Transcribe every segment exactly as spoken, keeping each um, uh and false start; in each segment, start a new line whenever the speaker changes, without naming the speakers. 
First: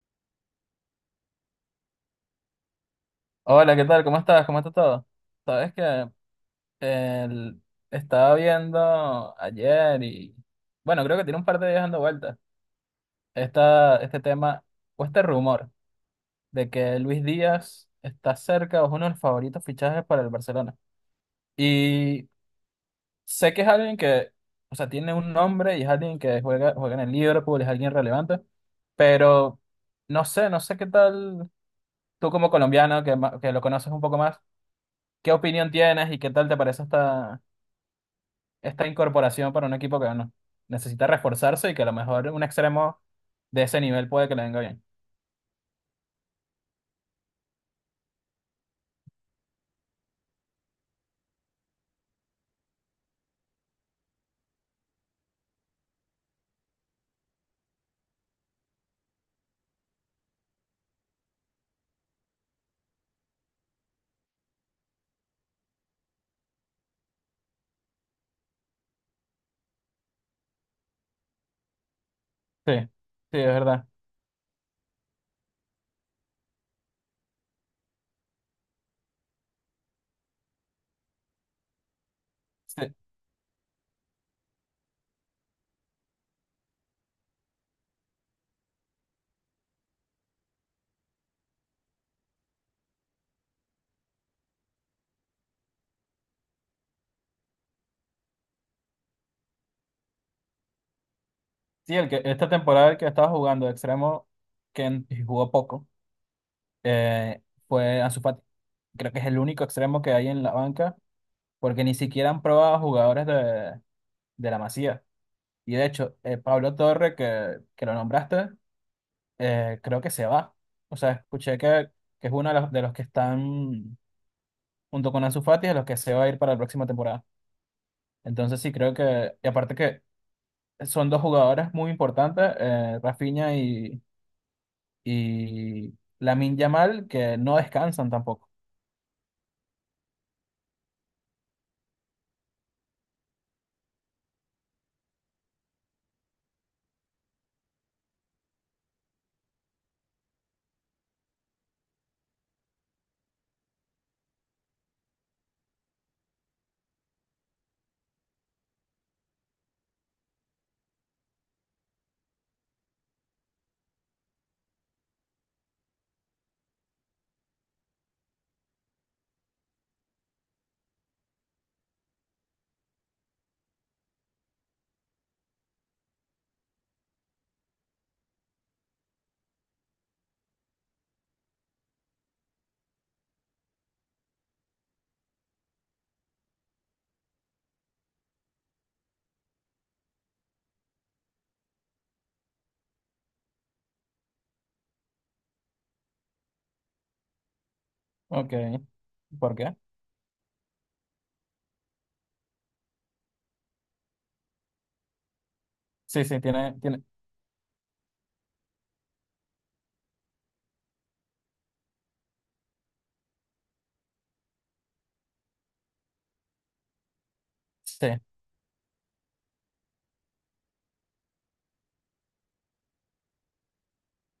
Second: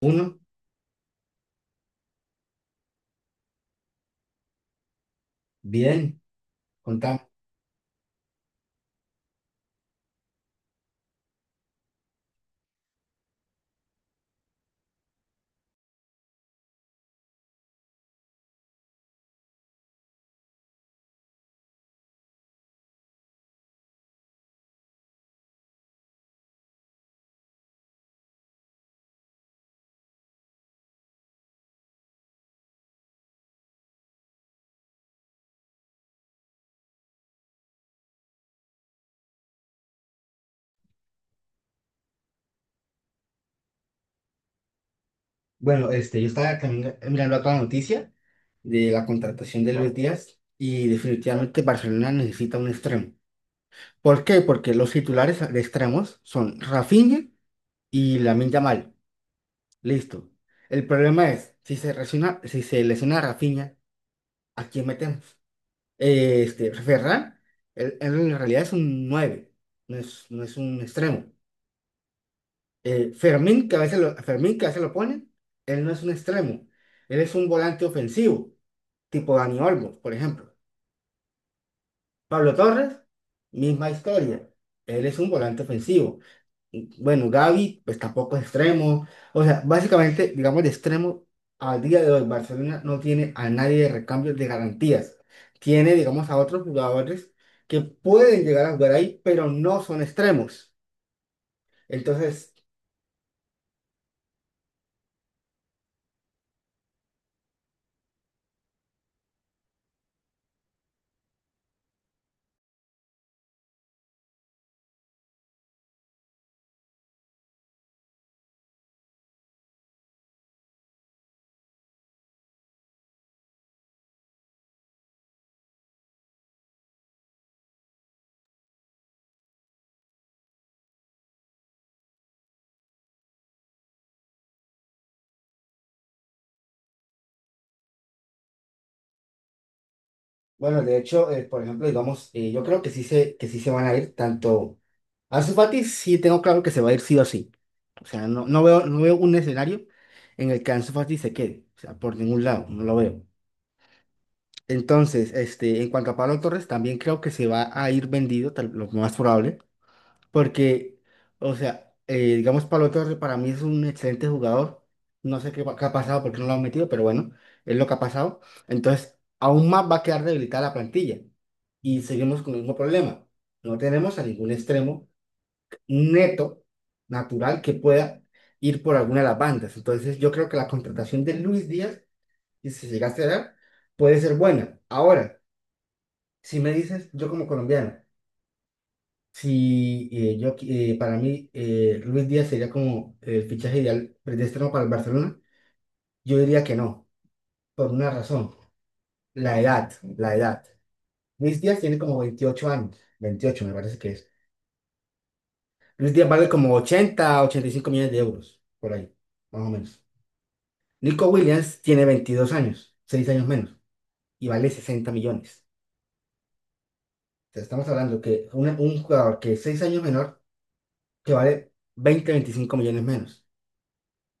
Uno,
Hola, ¿qué tal? ¿Cómo estás? ¿Cómo está todo? Sabes que
bien, contamos.
el- estaba viendo ayer y bueno, creo que tiene un par de días dando vueltas esta, este tema o este rumor de que Luis Díaz está cerca o es uno de los favoritos fichajes para el Barcelona. Y sé que es alguien que, o sea, tiene un nombre y es alguien que juega, juega en el Liverpool, es alguien relevante, pero no sé, no sé qué tal tú como colombiano que, ma- que lo conoces un poco más, ¿qué opinión tienes y qué tal te parece esta esta incorporación para un equipo que, bueno, necesita reforzarse y que a lo mejor un extremo de ese nivel puede que le venga bien.
Bueno, este, yo estaba también mirando acá la noticia de la contratación de Luis Díaz, y definitivamente Barcelona necesita un extremo. ¿Por qué? Porque los titulares de extremos son Rafinha y Lamine Yamal. Listo. El problema es, si se lesiona, si se lesiona Rafinha, ¿a quién metemos? Este, Ferran, él- él en realidad es un nueve, no es, no es un extremo.
Sí,
eh,
sí, es
Fermín, que a
verdad.
veces lo, Fermín, que a veces lo ponen, él no es un extremo, él es un volante ofensivo, tipo Dani Olmo, por ejemplo. Pablo
Sí,
Torres, misma historia, él es un volante ofensivo. Y, Bueno, Gavi, pues tampoco es extremo. O sea, básicamente, digamos, de extremo, al día de hoy, Barcelona no tiene a nadie de recambio de garantías. Tiene, digamos, a otros jugadores que pueden llegar a jugar ahí, pero no son extremos.
sí, el que, esta
Entonces,
temporada el que estaba jugando de extremo, que en- y jugó poco, eh, fue Ansu Fati. Creo que es el único extremo que hay en la banca, porque ni siquiera han probado jugadores de, de la Masía. Y de hecho, eh, Pablo Torre, que, que lo nombraste, eh, creo que se va. O sea, escuché que, que es uno de los, de los que están, junto con Ansu Fati, a los que se va a ir para la próxima temporada. Entonces sí, creo que, y aparte que son dos jugadores muy importantes, eh, Rafinha y, y Lamine Yamal, que no descansan tampoco.
Bueno, de hecho, eh, por ejemplo, digamos, eh, yo creo que sí se, que sí se van a ir tanto. Ansu Fati sí tengo claro que se va a ir sí o sí. O sea, no, no veo, no veo un escenario en el que Ansu Fati se quede. O sea, por ningún lado, no lo veo. Entonces, este, en cuanto a Pablo Torres, también creo que se va a ir vendido, tal- lo más probable. Porque, o sea, eh, digamos, Pablo Torre para mí es un excelente jugador. No sé qué, va- qué ha pasado, porque no lo han metido, pero bueno, es lo que ha pasado. Entonces, aún más va a quedar debilitada la plantilla. Y seguimos con el mismo problema. No tenemos a ningún extremo neto, natural, que pueda ir por alguna de las bandas. Entonces, yo creo que la contratación de Luis Díaz, y si se llega a cerrar, puede ser buena. Ahora, si me dices, yo como colombiano, si eh, yo, qui- eh, para mí, eh, Luis Díaz sería como el fichaje ideal predestinado para el Barcelona. Yo diría que no, por una
Ok,
razón,
¿por
la
qué?
edad, la edad. Luis Díaz tiene como veintiocho años, veintiocho me parece que es. Luis
Sí,
Díaz
sí,
vale
tiene,
como
tiene,
ochenta, ochenta y cinco millones de euros, por ahí, más o menos. Nico Williams tiene veintidós años, seis años menos, y vale sesenta millones. O sea, estamos
sí,
hablando que una- un jugador que es seis años menor, que vale veinte, veinticinco millones menos,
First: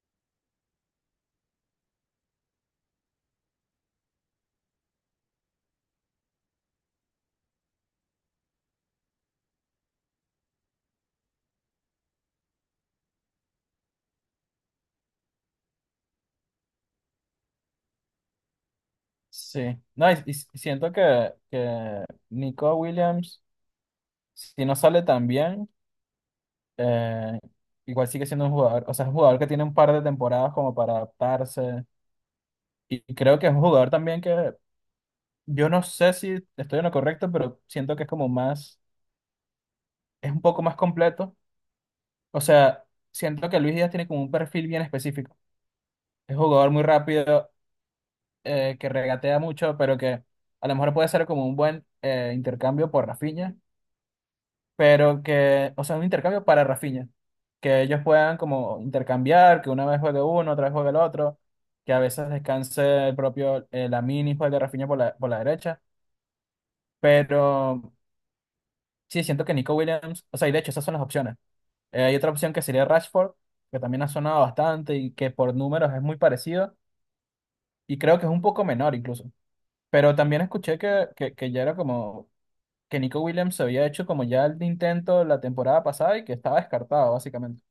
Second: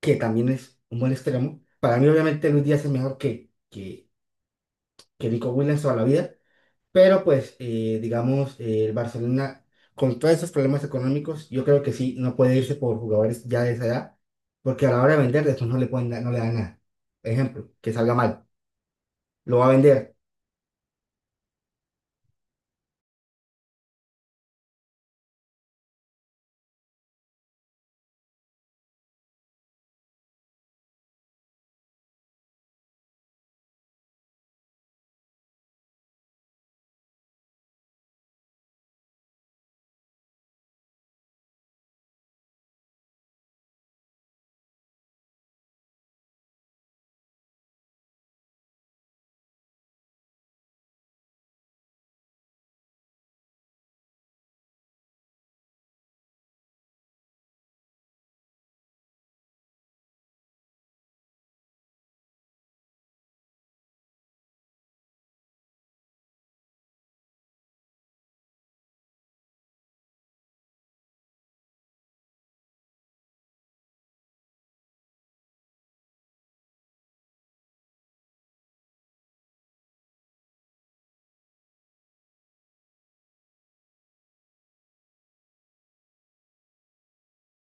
que también es un buen extremo. Para mí, obviamente, Luis Díaz es mejor que, que, que Nico Williams toda la vida, pero pues, eh, digamos, eh, el Barcelona, con todos esos problemas económicos, yo creo que sí, no puede irse por jugadores ya de esa edad, porque a la hora de vender, después no le pueden dar- no le dan nada. Ejemplo, que salga mal, lo va a
sí. No, y,
vender.
y siento que, que Nico Williams, si no sale tan bien, eh, igual sigue siendo un jugador, o sea, es un jugador que tiene un par de temporadas como para adaptarse. Y y creo que es un jugador también que yo no sé si estoy en lo correcto, pero siento que es como más, es un poco más completo. O sea, siento que Luis Díaz tiene como un perfil bien específico. Es un jugador muy rápido, eh, que regatea mucho, pero que a lo mejor puede ser como un buen eh, intercambio por Rafinha, pero que, o sea, un intercambio para Rafinha. Que ellos puedan como intercambiar, que una vez juegue uno, otra vez juegue el otro, que a veces descanse el propio eh, Lamine y juegue Rafinha por la, por la derecha. Pero sí, siento que Nico Williams, o sea, y de hecho, esas son las opciones. Eh, hay otra opción que sería Rashford, que también ha sonado bastante y que por números es muy parecido y creo que es un poco menor incluso. Pero también escuché que, que, que ya era como que Nico Williams se había hecho como ya el intento la temporada pasada y que estaba descartado básicamente.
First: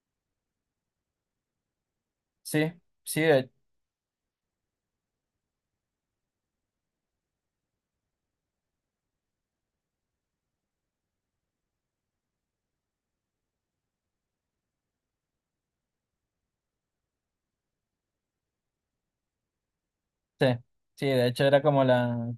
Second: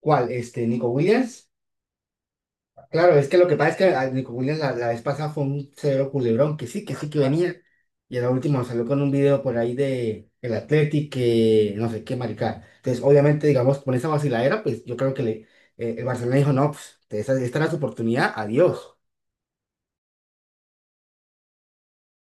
¿Cuál? Este, Nico Williams.
Sí,
Claro,
sí,
es que lo
de,
que pasa es que a Nico Williams la, la vez pasada fue un severo culebrón, que sí, que sí que venía. Y en la última salió con un video por ahí de el Athletic, que no sé qué maricada. Entonces, obviamente, digamos, con esa vaciladera, pues yo creo que le, eh, el Barcelona dijo, no, pues esta, esta era su oportunidad, adiós.
sí, sí, de hecho era como la…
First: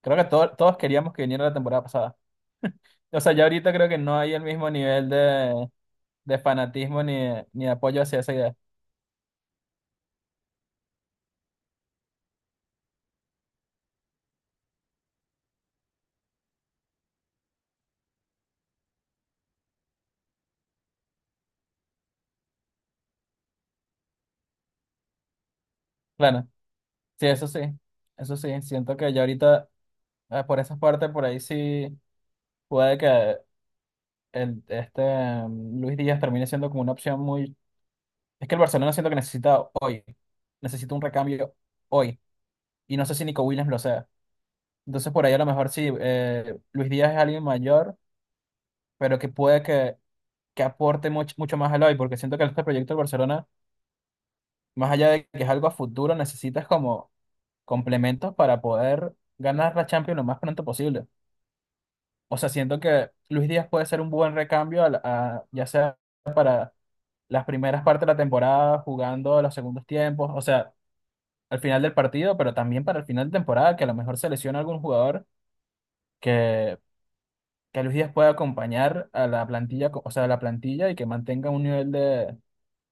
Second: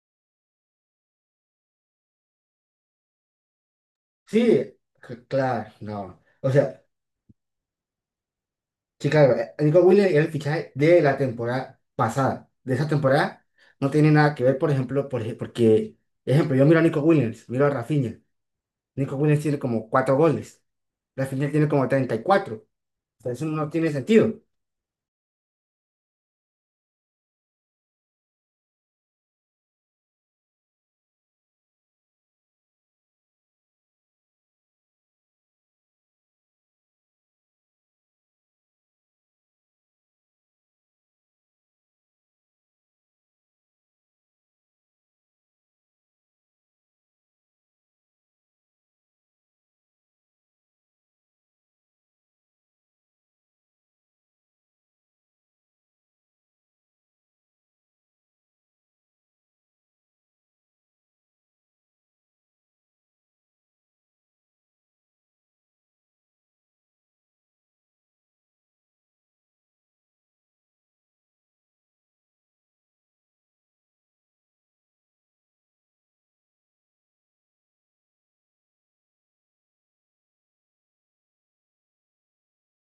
Creo que to- todos queríamos que viniera la temporada pasada. O sea, ya ahorita creo que no hay
Sí,
el mismo nivel
c-
de,
claro, no.
de
O sea,
fanatismo ni de- ni de apoyo hacia esa idea.
sí, claro, eh, Nico Williams era el fichaje de la temporada pasada. De esa temporada no tiene nada que ver, por ejemplo, por, ej- porque, ejemplo, yo miro a Nico Williams, miro a Rafinha. Nico Williams tiene como cuatro goles. La final tiene como treinta y cuatro. O sea, eso no tiene sentido.
Claro. Sí, eso sí, eso sí, siento que ya ahorita eh, por esas partes, por ahí sí puede que el, este mm, Luis Díaz termine siendo como una opción muy… Es que el Barcelona siento que necesita hoy, necesita un recambio hoy, y no sé si Nico Williams lo sea. Entonces por ahí a lo mejor sí, eh, Luis Díaz es alguien mayor, pero que puede que, que aporte mucho, mucho más al hoy, porque siento que este proyecto del Barcelona, más allá de que es algo a futuro, necesitas como complementos para poder ganar la Champions lo más pronto posible. O sea, siento que Luis Díaz puede ser un buen recambio, a la- a- ya sea para las primeras partes de la temporada, jugando los segundos tiempos, o sea, al final del partido, pero también para el final de temporada, que a lo mejor se lesiona algún jugador que, que Luis Díaz pueda acompañar a la plantilla, co- o sea, a la plantilla y que mantenga un nivel de,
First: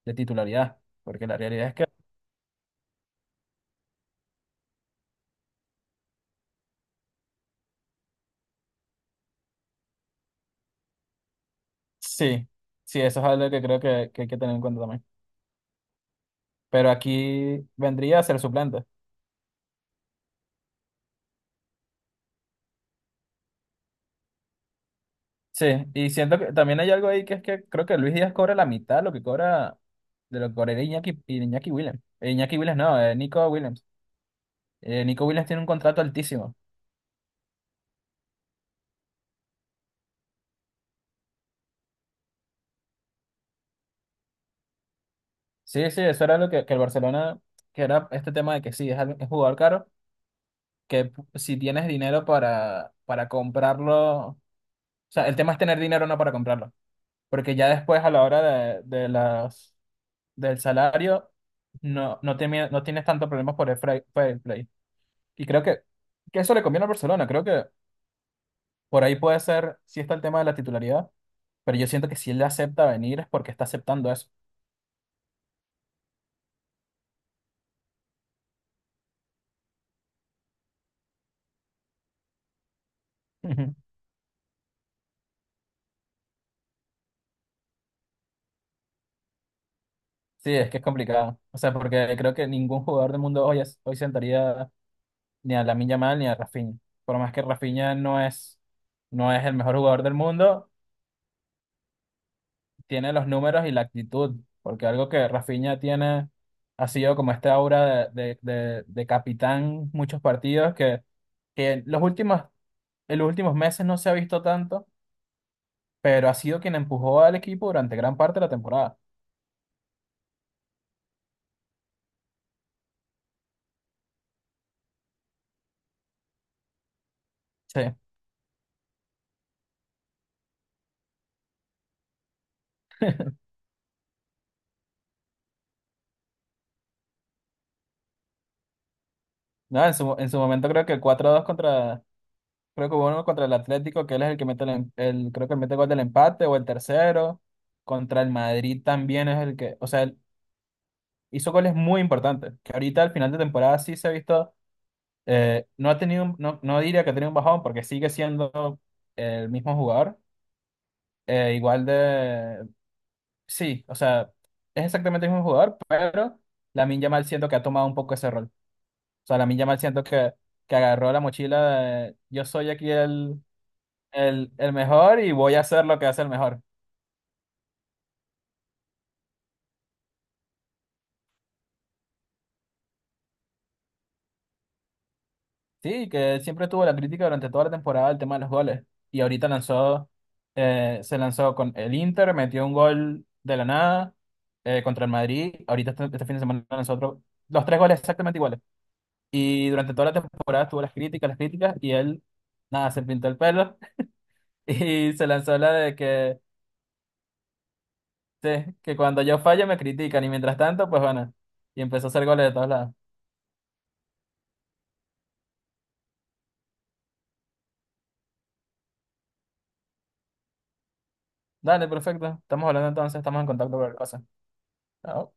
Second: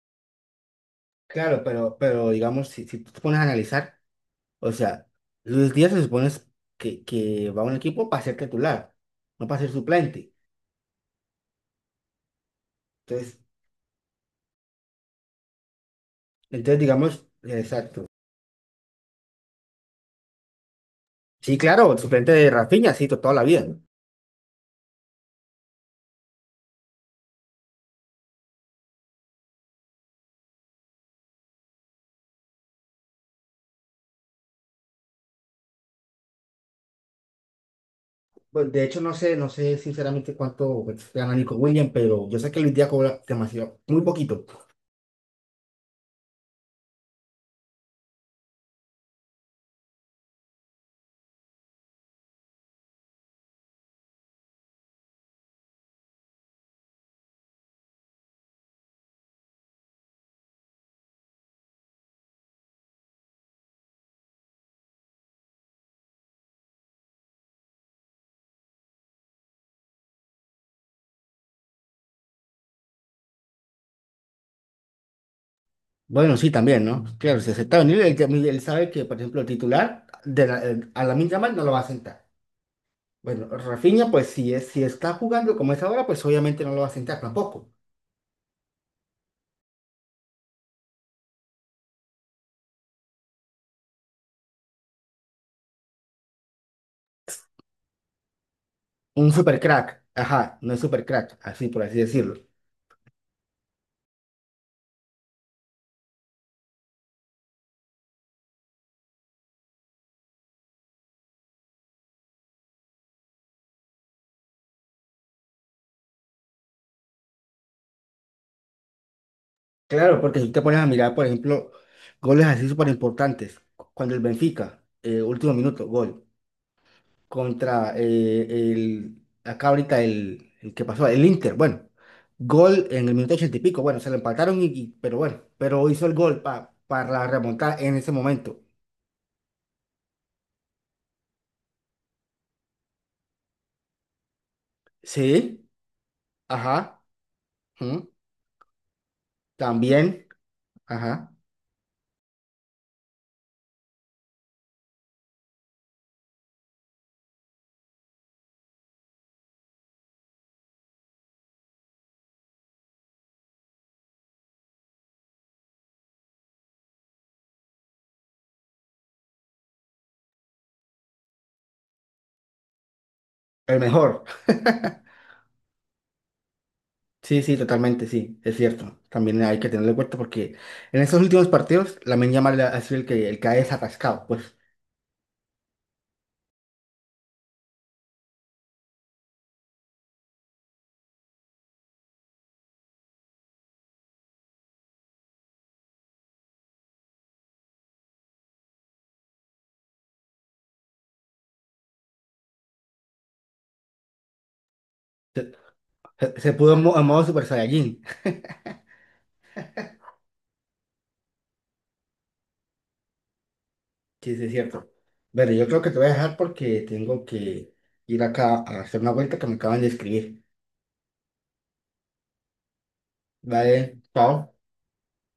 de titularidad, porque la
Claro,
realidad es que
pero, pero digamos, si, si tú te pones a analizar, o sea, Luis Díaz se supone es que, que va a un equipo para ser titular, no para ser suplente.
sí, sí, eso es
Entonces,
algo que creo que, que hay que tener en cuenta también.
entonces
Pero
digamos, eh,
aquí
exacto.
vendría a ser suplente.
Sí, claro, el suplente de Rafinha, sí, to- toda la vida, ¿no?
Sí, y siento que también hay algo ahí que es que creo que Luis Díaz cobra la mitad de lo que cobra, de lo que cobraría Iñaki, Iñaki Williams. Eh, Iñaki Williams no, eh, Nico Williams. Eh, Nico Williams tiene un contrato altísimo.
Pues, de hecho, no sé, no sé sinceramente cuánto pues, gana Nico Williams, pero yo sé que Luis Díaz cobra demasiado, muy poquito.
Sí, sí, eso era lo que, que el Barcelona, que era este tema de que sí, es, al- es jugador caro, que p- si tienes dinero para, para comprarlo, o sea, el tema es tener dinero no para comprarlo, porque ya después a la hora de, de las, del salario no, no, temi- no tienes tanto problemas por el fra- fair play. Y creo que, que eso le conviene al Barcelona, creo que por ahí puede ser, si está el tema de la titularidad. Pero yo siento que si él acepta venir es porque está aceptando eso.
Bueno, sí, también, ¿no? Claro, si acepta está venir, él, él sabe que, por ejemplo, el titular de la- el- a la Yamal no lo va a sentar. Bueno,
Ujú.
Rafinha, pues si, es, si está jugando como es ahora, pues obviamente no lo va a sentar tampoco.
Sí, es que es complicado. O sea, porque creo que ningún jugador del mundo hoy, es- hoy sentaría ni a Lamine Yamal ni a Rafinha. Por más que Rafinha no es,
Un
no es el
super
mejor jugador
crack,
del
ajá,
mundo,
no es super crack, así por así decirlo.
tiene los números y la actitud. Porque algo que Rafinha tiene ha sido como esta aura de, de, de, de capitán, muchos partidos que, que los últimos, en los últimos meses no se ha visto tanto, pero ha sido quien empujó al equipo durante gran parte de la temporada.
Claro, porque si te pones a mirar, por ejemplo, goles así súper importantes, cu- cuando el Benfica, eh, último minuto, gol,
Sí.
contra eh, el, acá ahorita el, el que pasó, el Inter, bueno, gol en el minuto ochenta y pico, bueno, se lo empataron, y, y- pero bueno, pero hizo el gol pa- para remontar en ese momento.
No, en su, en su momento creo que cuatro dos contra, creo que hubo uno contra el Atlético, que él es el que mete el, em-
Sí,
el- creo que mete gol del empate o el
ajá,
tercero.
ujú,
Contra el Madrid también es el que, o sea, él
también. Ajá.
hizo goles muy importantes, que ahorita al final de temporada sí se ha visto, eh, no ha tenido, un- no, no diría que ha tenido un bajón porque sigue siendo el mismo jugador, eh, igual de, sí, o sea, es exactamente el mismo jugador, pero Lamine Yamal siento que ha tomado un poco ese rol. O sea, Lamine Yamal siento que que agarró la mochila de yo soy aquí el,
El mejor.
El, el mejor y voy a hacer lo que hace el mejor.
Sí, sí, totalmente, sí, es cierto. También hay que tenerlo en cuenta porque en estos últimos partidos, la Yamal ha sido el que, el que ha desatascado, pues.
Sí, que siempre tuvo la crítica durante toda la temporada el tema de los goles. Y ahorita lanzó, eh, se lanzó con el Inter, metió un gol de la nada, eh, contra el Madrid. Ahorita este, este fin de semana lanzó otro, los tres goles exactamente iguales. Y durante toda la temporada tuvo las críticas, las críticas, y él, nada, se pintó el pelo y se
Se,
lanzó la de
se-
que,
Se pudo en, mo- en modo Super Saiyajin.
sí, que cuando yo fallo me critican y mientras tanto, pues bueno, y empezó a hacer goles de todos lados.
Sí, sí, es cierto. Bueno, yo creo que te voy a dejar porque tengo que ir acá a hacer una vuelta que me acaban de escribir.
Dale, perfecto. Estamos hablando entonces, estamos en contacto con la
Vale,
cosa.
chao.
Chao.